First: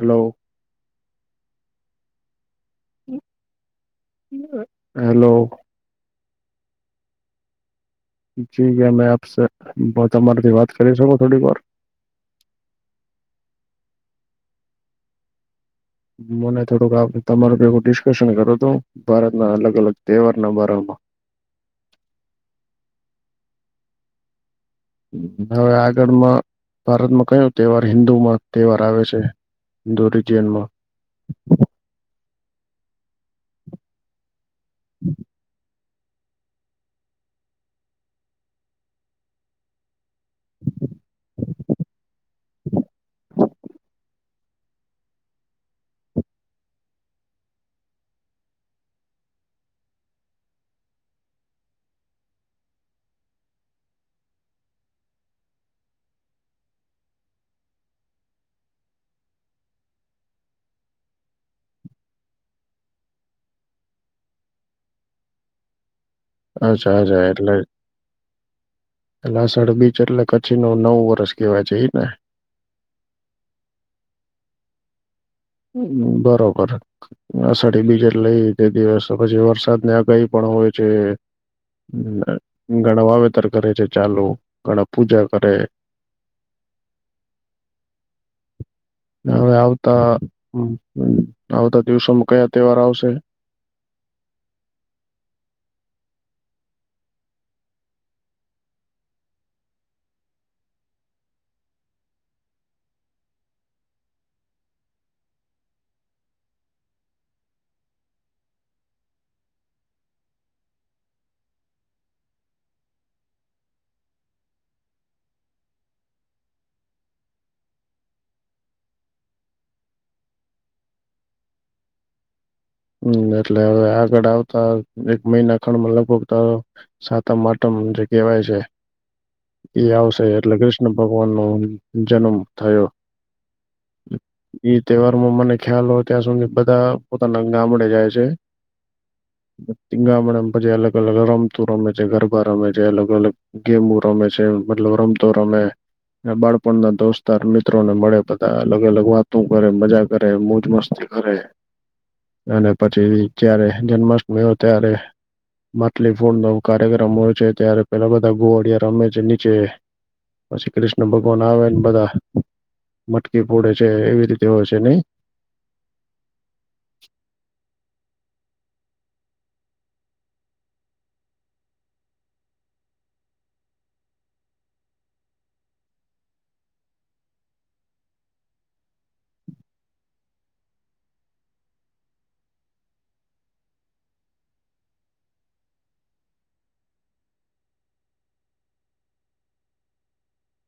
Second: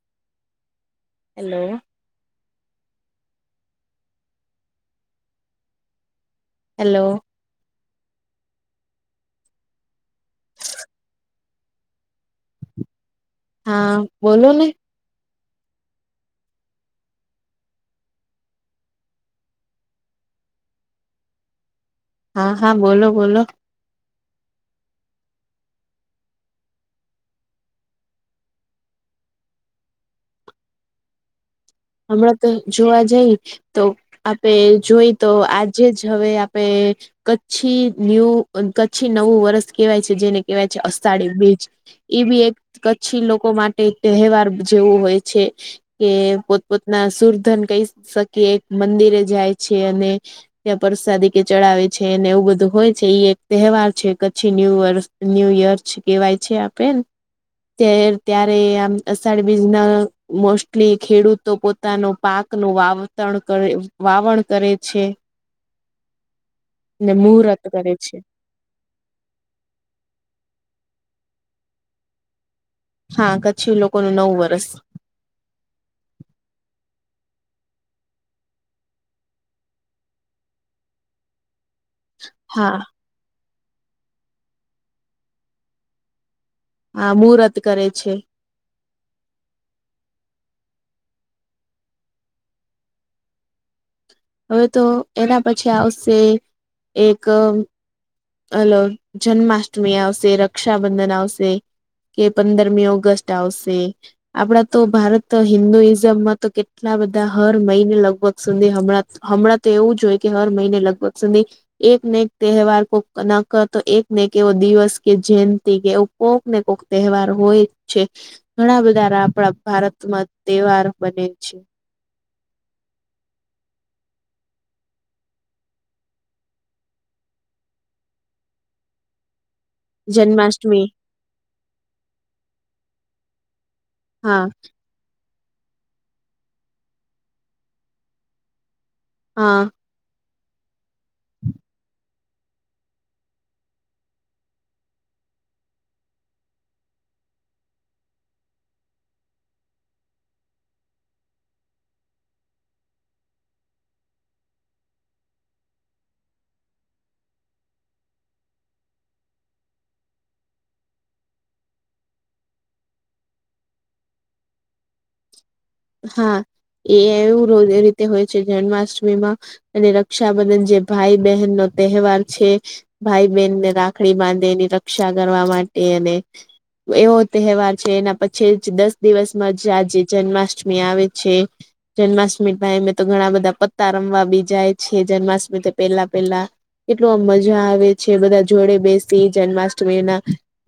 Hello hello hello hello જી ક્યાં મેં આપશે તમારાથી વાત કરી શકું થોડીકવાર? હા બોલો ને. મને થોડુંક આ તમારા ભેગું ડિસ્કશન કરું તું ભારતના અલગ અલગ તહેવારના બારામાં. હા હા બોલો બોલો. હવે આગળમાં ભારતમાં કયો તહેવાર હિન્દુમાં તહેવાર આવે છે? દરી જન્માં હમણાં તો જોવા જઈ તો આપે જોઈ તો આજ જે જવે આપે કચ્છી ન્યૂ અ કચ્છી નવું વર્ષ કહેવાય છે. જેને કહેવાય છે અષાડી બીજ. એ બી એક કચ્છી લોકો માટે તહેવાર જેવું હોય છે, કે પોતના સુરધન કહી શકી મંદિરે જાય છે અને ત્યાં પરસાદી કે ચડાવે છે અને એવું બધું હોય છે એક તહેવાર છે કચ્છી ન્યુ વર્ષ. ન્યૂ યર કહેવાય છે આપેને. ત્યારે આમ અષાઢ બીજ ના મોસ્ટલી ખેડૂત તો પોતાનો પાક ન વાવતરણ કરે વાવણ કરે છે. અચ્છા ને અચ્છા એટલે મુહૂર્ત કરે છે લસણ બીચ એટલે કચ્છી ન નવ વર્ષ કેવાય જ ને. હા કચ્છી લોકોનું નવ વર્ષ. હ બરોબર. અષાઢી બીજેટ લઈ તે દિવસ પછી વરસાદની આગાહી પણ હોય છે. હા ઘણા વાવેતર કરે છે ચાલુ ઘણા પૂજા કરે. હા મુહૂર્ત કરે છે. હવે આવતા આવતા દિવસોમાં કયા તહેવાર આવશે? હવે તો એના પછી આવશે એક હલો જન્માષ્ટમી આવશે રક્ષાબંધન આવશે. કે પંદરમી ઓગસ્ટ આવશે. આપણા તો ભારત હિન્દુઈઝમમાં તો કેટલા બધા હર મહિને લગભગ સુધી હમણાં હમણાં તો એવું જ હોય કે હર મહિને લગભગ સુધી, એક ને એક તહેવાર નક તો એક ને કે એવો દિવસ કે જયંતિ કે એવું કોઈક ને કોક તહેવાર હોય છે. ઘણા બધા આપણા ભારતમાં તહેવાર બને છે. હમ એટલે હવે આગળ આવતા એક મહિના ખંડમાં લગભગ સાતમ માટમ જે કેહેવાય છે. એ આવશે એટલે જન્માષ્ટમી કૃષ્ણ ભગવાન નો જન્મ થયો. હા. ઈ તહેવારમાં મને ખ્યાલ હોય ત્યાં સુધી બધા પોતાના ગામડે જાય છે. હા ધિંગામણમ પછી અલગ અલગ રમતું રમે છે ગરબા રમે છે અલગ અલગ. ગેમું રમે છે મતલબ રમતો રમે. બાળપણ ના દોસ્તાર મિત્રોને મળે બધા અલગ અલગ વાતો કરે મજા કરે મોજ મસ્ત કરે. અને પછી જયારે જન્માષ્ટમી હોય ત્યારે. માટલી ફોડ નો કાર્યક્રમ હોય છે ત્યારે પેલા બધા ગોવાડિયા રમે છે નીચે. પછી કૃષ્ણ ભગવાન આવેને બધા મટકી ફોડે છે એવી રીતે હોય છે નઈ. હા, એ એવું રોજ રીતે હોય. જન્માષ્ટમીમાં અને રક્ષાબંધન જે ભાઈ બહેન નો તહેવાર છે. ભાઈ બહેનને રાખડી બાંધે એની રક્ષા કરવા માટે અને એવો તહેવાર છે એના પછી જ દસ દિવસમાં જ આજે જન્માષ્ટમ મી આવે છે. જન્માષ્ટમી ભાઈ અમે તો ઘણા બધા પત્તા રમવા બી જાય છે જન્માષ્ટમી પેલા પહેલા. કેટલું મજા આવે છે બધા જોડે બેસી જન્માષ્ટમીના.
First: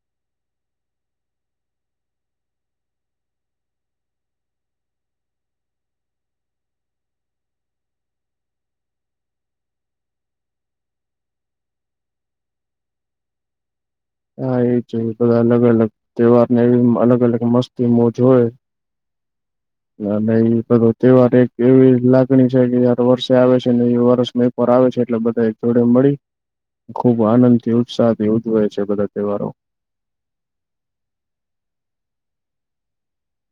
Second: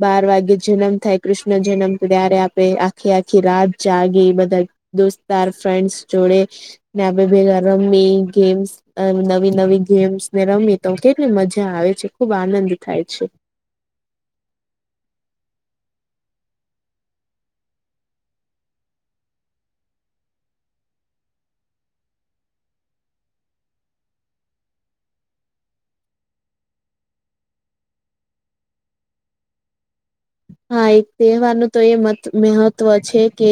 બાર વાગ્યે જન્મ થાય કૃષ્ણ જન્મ ત્યારે આપે આખી આખી રાત જાગી એ બધા. દોસ્તાર ફ્રેન્ડ્સ જોડે, નાનેે ભેગા રમી ગેમ્સ અ નવી નવી ગેમ્સ ને રમી તો કેટલી મજા આવે છે ખુબ આનંદ થાય છે. હા એજ બધા અલગ અલગ તહેવાર ને એવી અલગ અલગ મસ્તી મોજ હોય. અને એ બધો તહેવાર એક એવી લાગણી છે કે જયાર વર્ષે આવે છે ને એ વર્ષ ર આવે છે એટલે બધા જોડે મળી. ખુબ આનંદથી ઉત્સાહથી ઉજવે છે બધા તહેવારો. હા એક તહેવાર ન તો એ મહત્વ છે કે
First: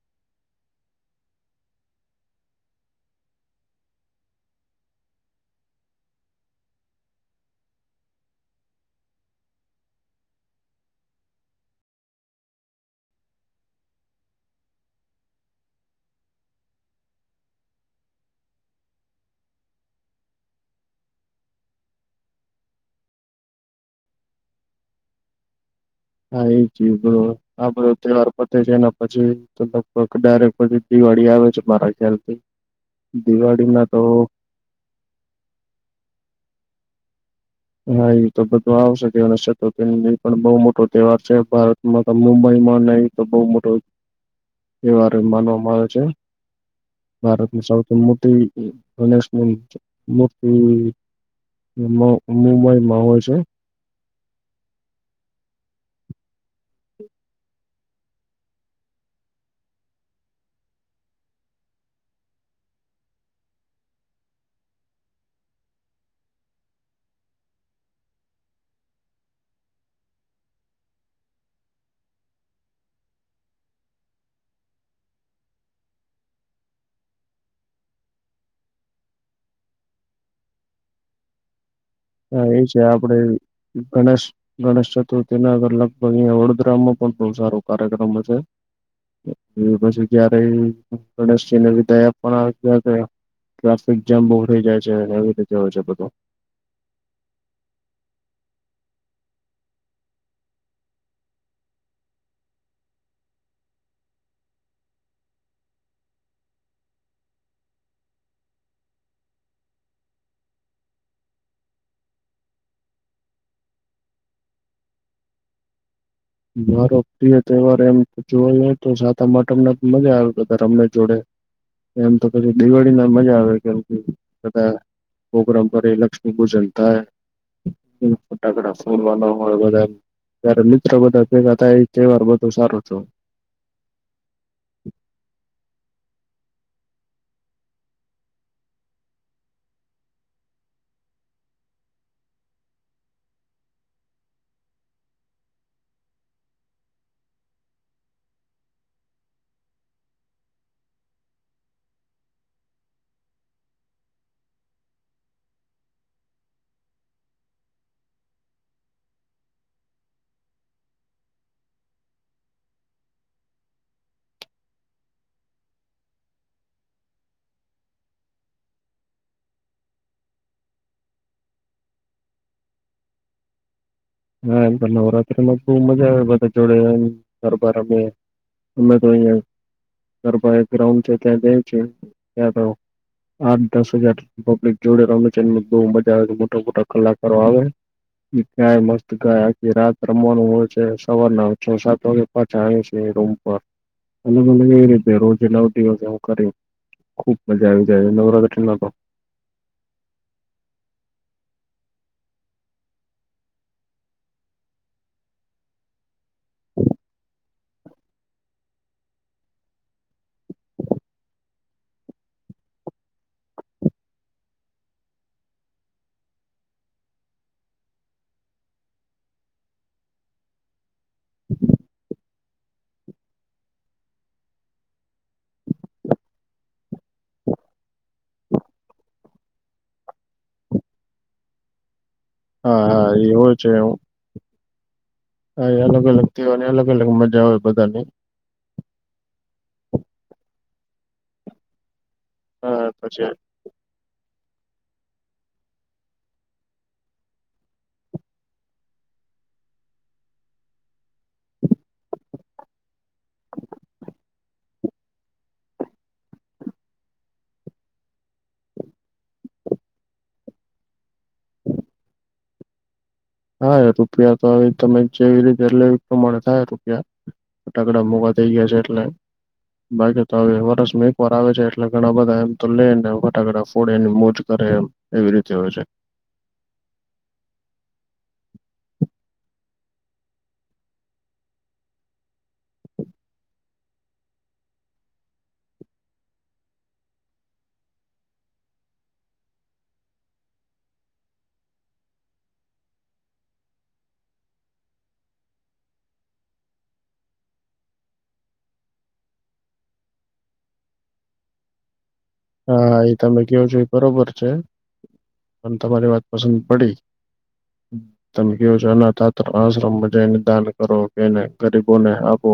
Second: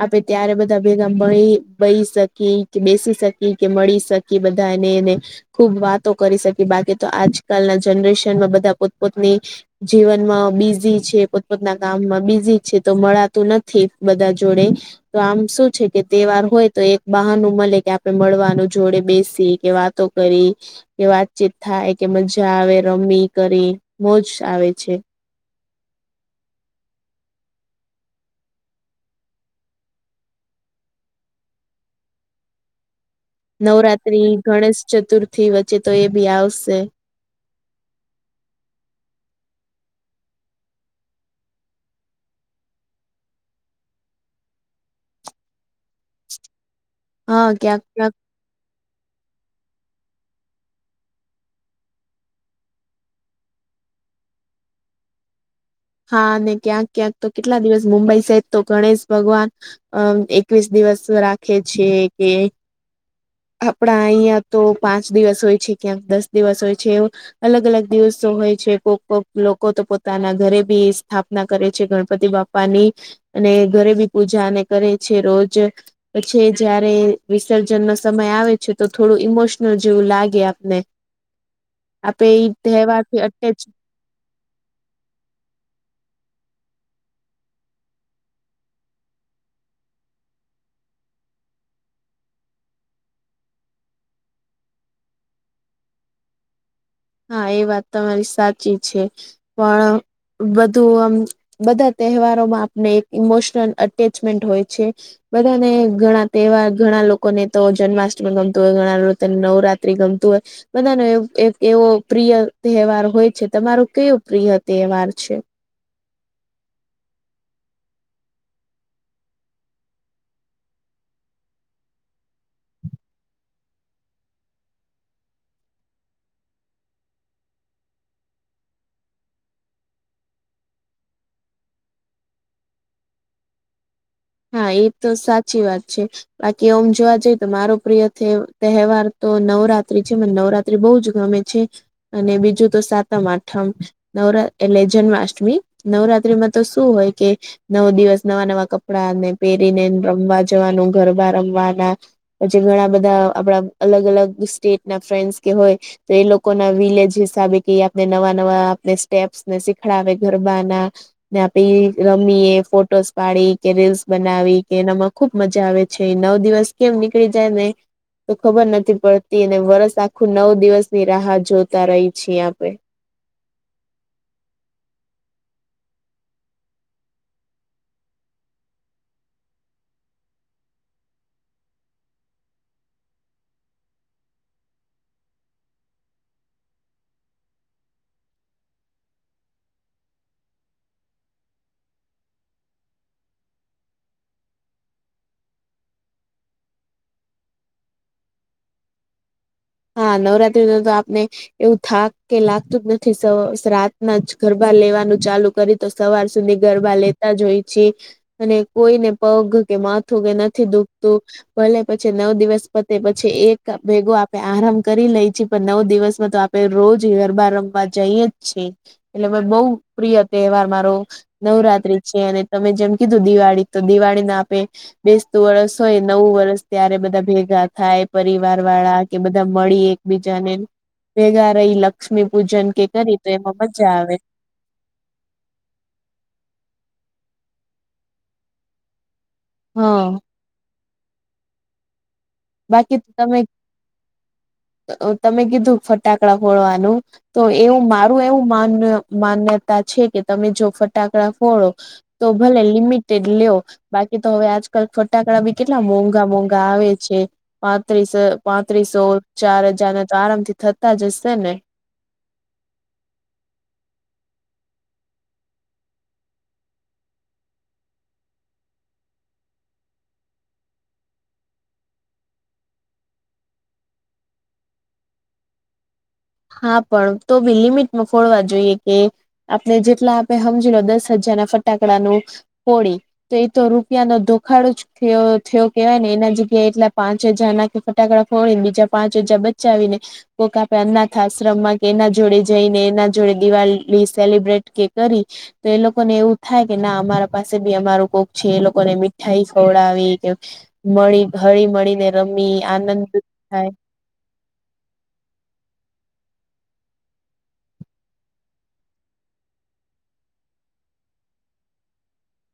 આપે ત્યારે બધા ભેગા મળી બહી શકીએ કે બેસી શકીએ કે મળી શકી. કે બધા એને એને. ખુબ વાતો કરી શકી બાકી તો આજકાલના જનરેશન માં બધા પોતપોતની. જીવનમાં બીઝી પોતપોતના કામમાં બિઝી છે તો મળાતું નથી બધા જોડે. તો આમ શું છે કે તહેવાર હોય તો એક બહનું મળે કે આપે મળવાનું જોડે બેસીએ કે વાત તો કરી. કે વાતચીત થાય કે મજા આવે રમી કરી મોજ આવે છે. હા એ જ બરોર. આ બધો તહેવાર પતે છે એના પછી તો લગભગ ડાયરેક્ટ પછી દિવાળી આવે છે મારા ખ્યાલ થી. નવરાત્રી ગણેશ ચતુર્થી વચ્ચે તો એ બી આવશે. હા એ તો બધું આવશે તેવ ચતુર્થી પણ બહુ મોટો તહેવાર છે ભારત મતલબ મુંબઈમાં નહ તો બહુ મોટો. એવાર માનવામાં આવે છે, હા ભારતની ક્યાંક સૌથી ક્યાંક મોટી ગણેશની મૂર્તિ મઈમાં હોય છે. હા અને ક્યાંક ક્યાંક તો કેટલા દિવસ મુંબઈ સહિત તો ગણેશ ભગવાન, અમ એકવીસ દિવસ રાખે છે કે આપડા અહં તો પાંચ દિવસ હોય છે ક્યાં દસ દિવસ હોય છે. અલગ અલગ દિવસો હોય છે કોક કોક લોકો તો પોતાના ઘરે બી સ્થાપના કરે છે ગણપતિ બા પાની અને ઘરે બી પૂજા અને કરે છે રોજ પછે જયારે વિસર્જનનો સ સમય આવે છે તો થોડું ઇમોશનલ જેવું લાગે આપને આપે હા ઈ એ છે આપડે તહેવારથી અટેચ ગણેશ ગણેશ ચતુર્થી ના અગર લગભગ અહીંયા વડોદરામાં પણ બહુ સારો કાર્યક્રમ હોય છે એ પછી જય્યારે ગણેશજીને વિદાય પણ આપવા [unintelligible] ટ્રાફિક જામ બઉ રઈ જાય છે અને આવી રીતે હોય છે બધું હા એ વાત તમારી સાચી છે પણ બધું આમ બધા તહેવારોમાં આપને એક ઇમોશનલ અટેચમેન્ટ હોય છે બધાને ઘણા તહેવાર ઘણા લોકોને તો જન્માષ્ટમી ગમતું હોય ઘણા લોતને નવરાત્રી ગમતું હોય બધાનો એવો એક એવો પ્રિય તહેવાર હોય છે તમારો કયો પ્રિય તહેવાર છે મારો પ્રિય તહેવાર એમ જોવેને તો સાતમ આઠમને મજા આવે પતા રમને જોડે એમ તો પછી દિવાળી ના મજા આવે કેમ કે બધા પોગ્રામ કરે એ લક્ષ્મી પૂજન થાય ફટાકડા ફોડવાના હોય બધા [unintelligible] મિત્રો બધા ભેગા થાય ઈ તહેવાર બધુ સારુ થાય હાં એ તો સાચી વાત છે બાકી ઓમ જોવા જઈએ તો મારો પ્રિય તહે તહેવાર તો નવરાત્રી છે ને નવરા ત્રી બહુ જ ગમે છે અને બીજું તો સાતમ આઠમ નવરા એટલે જન્માષ્ટમી નવરાત્રીમાં તો શું હોય કે નવ દિવસ નવા નવા કપ ડા ને પહેરીને રમવા જવાનું ગરબા રમવાના પછી ઘણા બધા આપણા અલગ અલગ સ્ટેટ ના ફ્રેન્ડસ કે હોય તો એ લોકો ના વિલેજ હિસાબે કે આપણે નવા નવા આપડે સ્ટેપ્સને શીખડાવે ગરબા ના ને આપે એ રમીએ ફોટોસ પાડે કે રીલ્સ બનાવી કે એનામાં ખુબ મજા આવે છે એ નવ દિવસ કેમ નીકળી જાય ને તો ખબર નથી પડતી અને વર્ષ આખું નવ દિવસની રાહ જોતા રહી છીએ આપે. હા એમ નવરાત્રીમાં બહુ મજા આવે બધા જોડે ગરબા રમીએ. અમે તો અહિયાં ગરબા ગ્રાઉન્ડ છે ત્યાં જઈ છીએ ત્યા તો. આઠ દસ હજાર પબ્લિક જોડે રમે છે એ બહુ મજા આવે મોટા મોટા કલાકારો આવે. ગાય મસ્ત ગાય આખી રાત રમવાનું હોય છે સવારના છ સાત વાગે પાછા આવે છીએ રૂમ પર અલગ અલગ એવી રીતે રોજ અલાઉ દિવસ એવું કરી ખુબ મજા આવી જાય નવરાત્રિમાં તો હા નવરાત્રી નો તો આપને એવું થાક કે લાગતું જ નથી સવા શ્રાતના જ ગરબા લેવાનું ચાલુ કરી તો સવાર સુધી ગરબા લેતા જ હોય છી. અને કોઈને પગ કે માથું કે નથી દુખતું. ભલે પછી નવ દિવસ પતે પછી એક ભેગો આપ. આરામ કરી લઈ છીએ પણ નવ દિવસમાં તો આપડે રોજ ગરબા રમવા જઈએ જ છે. એટલે બહુ પ્રિય તહેવાર મારો. નવરાત્રી છે અને તમે જેમ કીધું દિવાળી તો દિવાળીને આપે. બેસતું વરસ હોય નવું વરસ ત્યારે બધા ભેગા થાય પરિવાર વાળા. કે બધા મળી એકબીજાને ભેગા રહી લ લક્ષ્મી પૂજન કે હા હા કરી તો એ હોય એમાં મજા આવે. હા અલગ અલગ તેહવાર ની અલગ અલગ મજા હોય બધાની. હા. હા બાકી તો તમે. [unintelligible] તમે કીધું ફટાકડા ફોડવાનું. તો એવું મારું એવું માન માન્યતા છે કે તમે જો ફટાકડા ફોડો. તો ભલે લિમિટેડ લ્યો. બાકી તો હવે આજકલ ફટાકડા બી કેટલા મોંઘા મોંઘા આવે છે. પાંત્રીસ પાંત્રી સો ચાર હજારના તો આરામ થી થતા જ હશેને? હા રૂપિયા તો હવે તમે જેવી રીતે લેવી એ પ્રમાણે થાય રૂપિયા. ફટાકડા મોઘા થઇ ગયા છે એટલે. બાકી તો હવે વરસમાં એક વાર આવે છે એટલે ઘણા બધા એમ તો લે ને ફટાકડા ફોડેને મોજ કરે એમ. એવી રીતે હોય છે. હા પણ તો બી લિમિટમાં ફોડવા જોઈએ કે. આપણે જેટલા આપે હમજી લો દસ હજાર ના ફટાકડા નું ફોળી. તો એતો રૂપિયા નો દોખાડો જ થયો થયો કેવાય ને એના જગ્યાએ એટલા પાંચ હજાર ના ફટાકડા ફોડીને બીજા પાંચ હજા બચાવીને. કો કા પે અનાથ આશ્રમમાં કે એના જોડે જઈને એના જોડે દિવાળી સેલિબ્રેટ કે કરી. તો એ લોકોને એવું થાય કે ના અમારા પાસે બી અમારું કોક છે. એ લોકોને મીઠાઈ ખવડાવી કે. મળી હળી મળી ને રમી હા આનંદ એ તમે કહો થાય. છો એ બરોબર છે પણ તમારી વાત પસંદ પડી. તમે કવો છો એનાથાત્ર આશ્રમમાં જઈને દાન કરો કે એને ગરીબોને આપો.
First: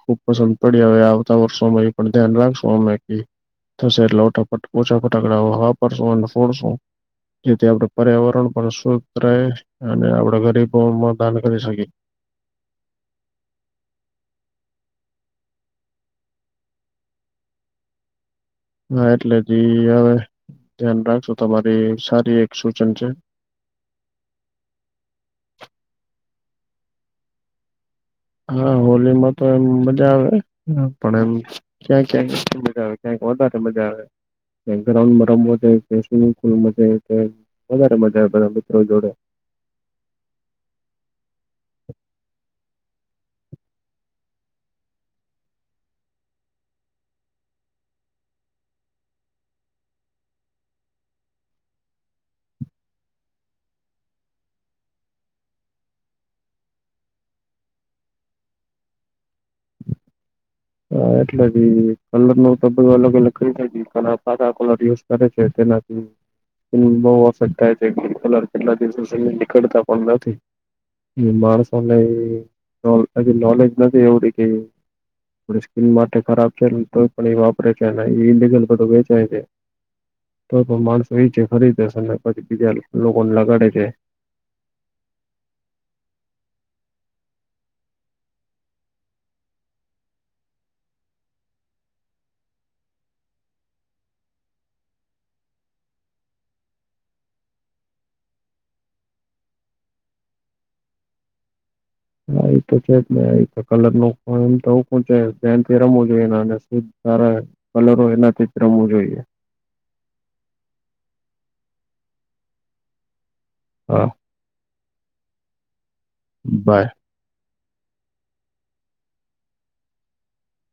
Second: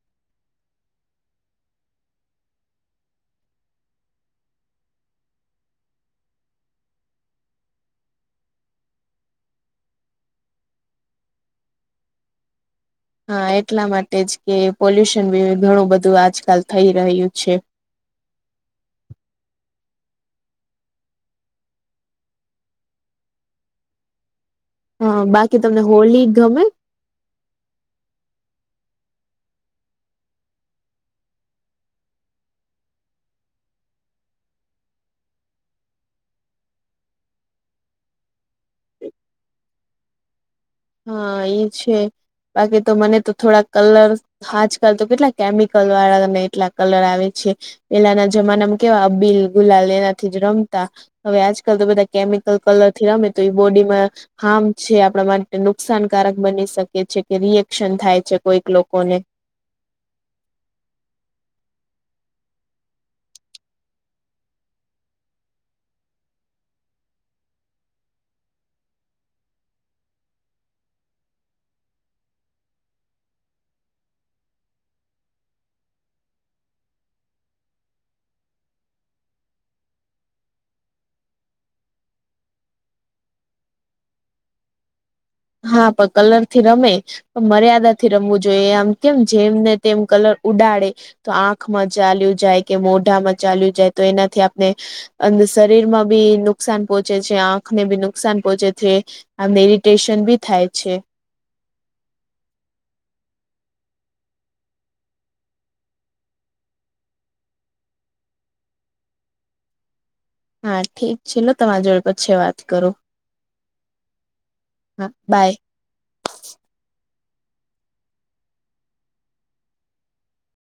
ખુબ પસંદ પડી હવે આવતા વર્ષોમાં એ પણ ધ્યાન રાખશો અમે થશે એટલે ટાફટ ઓછા ફટાકડા વાપરશું અને ફોડશું. જેથી આપડા પર્યાવરણ પણ શુદ્ધ રહે અને આપણા ગરીબોમાં દાન કરી શકીએ. હા એટલા માટે જ કે પોલ્યુશન બી ઘણું બધું આજકાલ થઈ રહ્યું છે. હા એટલે જ ઈ હવે ધ્યાન રાખશો તમારી સારી એક સૂચન છે. હા બાકી તમને હોલી ગમે? હા હોલીમાં તો એમ મજા આવે પણ એમ. ક્યાં ક્યાં મજા આવે ક્યાં વધારે મજા આવે. બેકગ્રાઉન્ડમાં રમવું [unintelligible] સ્મ ફુલ મ વધારે મજા આવે બધા મિત્રો જોડે. હા ઈ છે. બાકી તો મને તો થોડાક કલર. આજકાલ તો કેટલા કેમિકલ વાળા અને એટલા કલર આવે છે. પેલાના જમાનામાં કેવા અ બીલ ગુલાલ એનાથી જ રમતા. હવે આજકાલ તો બધા કેમિકલ કલર થી રમે તો એ બોડીમાં હાર્મ છે. આપડા માટે. નુકસાનકારક બની શકે છે, કે રિએક્શન થાય છે. કોઈક લોકોને. હા એટલે બી કલર ન તો બધું અલગ અલગ કરી દે પાકા કલર યુઝ કરે છે તેનાથી. બહુ ઓસર થાય છે. ગ્ન કલર કેટલા દિવસો સુધી નીકળતા પણ નથી. માણસોને હજી નોલેજ નથી એવડી કેય. આપ સ્કીિન માટે ખરાબ છે, તો પણ એ વાપરે છે. એ ઇલિગલ બધું વેચાય છે. તો તો માણસો ઈ છે ખરીદે છે અને પછી બીજા લોકોને લગાડે છે. હા પ કલર થી રમે મર્યાદા થી રમવું જોઈએ આમ કેમ જેમ ને તેમ કલર ઉડાડે. તો આંખમાં ચાલ્યું જાય કે મોઢામાં ચાલ્યું જાય તો એનાથી આપણે. અંદર શરીર માં બી નુકસાન પહોંચે છે આંખને બી નુકસાન પોહોંચે છે. આમ એરિટેશન બી થાય છે. હા એ તો છે જ ને એ તો કલર નું પણ એમ તો [unintelligible] પ છે ધ્યાનથી રમવું જોઈ સારા. કલરો એનાથી જ રમવું જોઈએ. હા ઠીક છે. લો તમારા જોડે પછી વાત કરો. હા. હા બાય. બાય.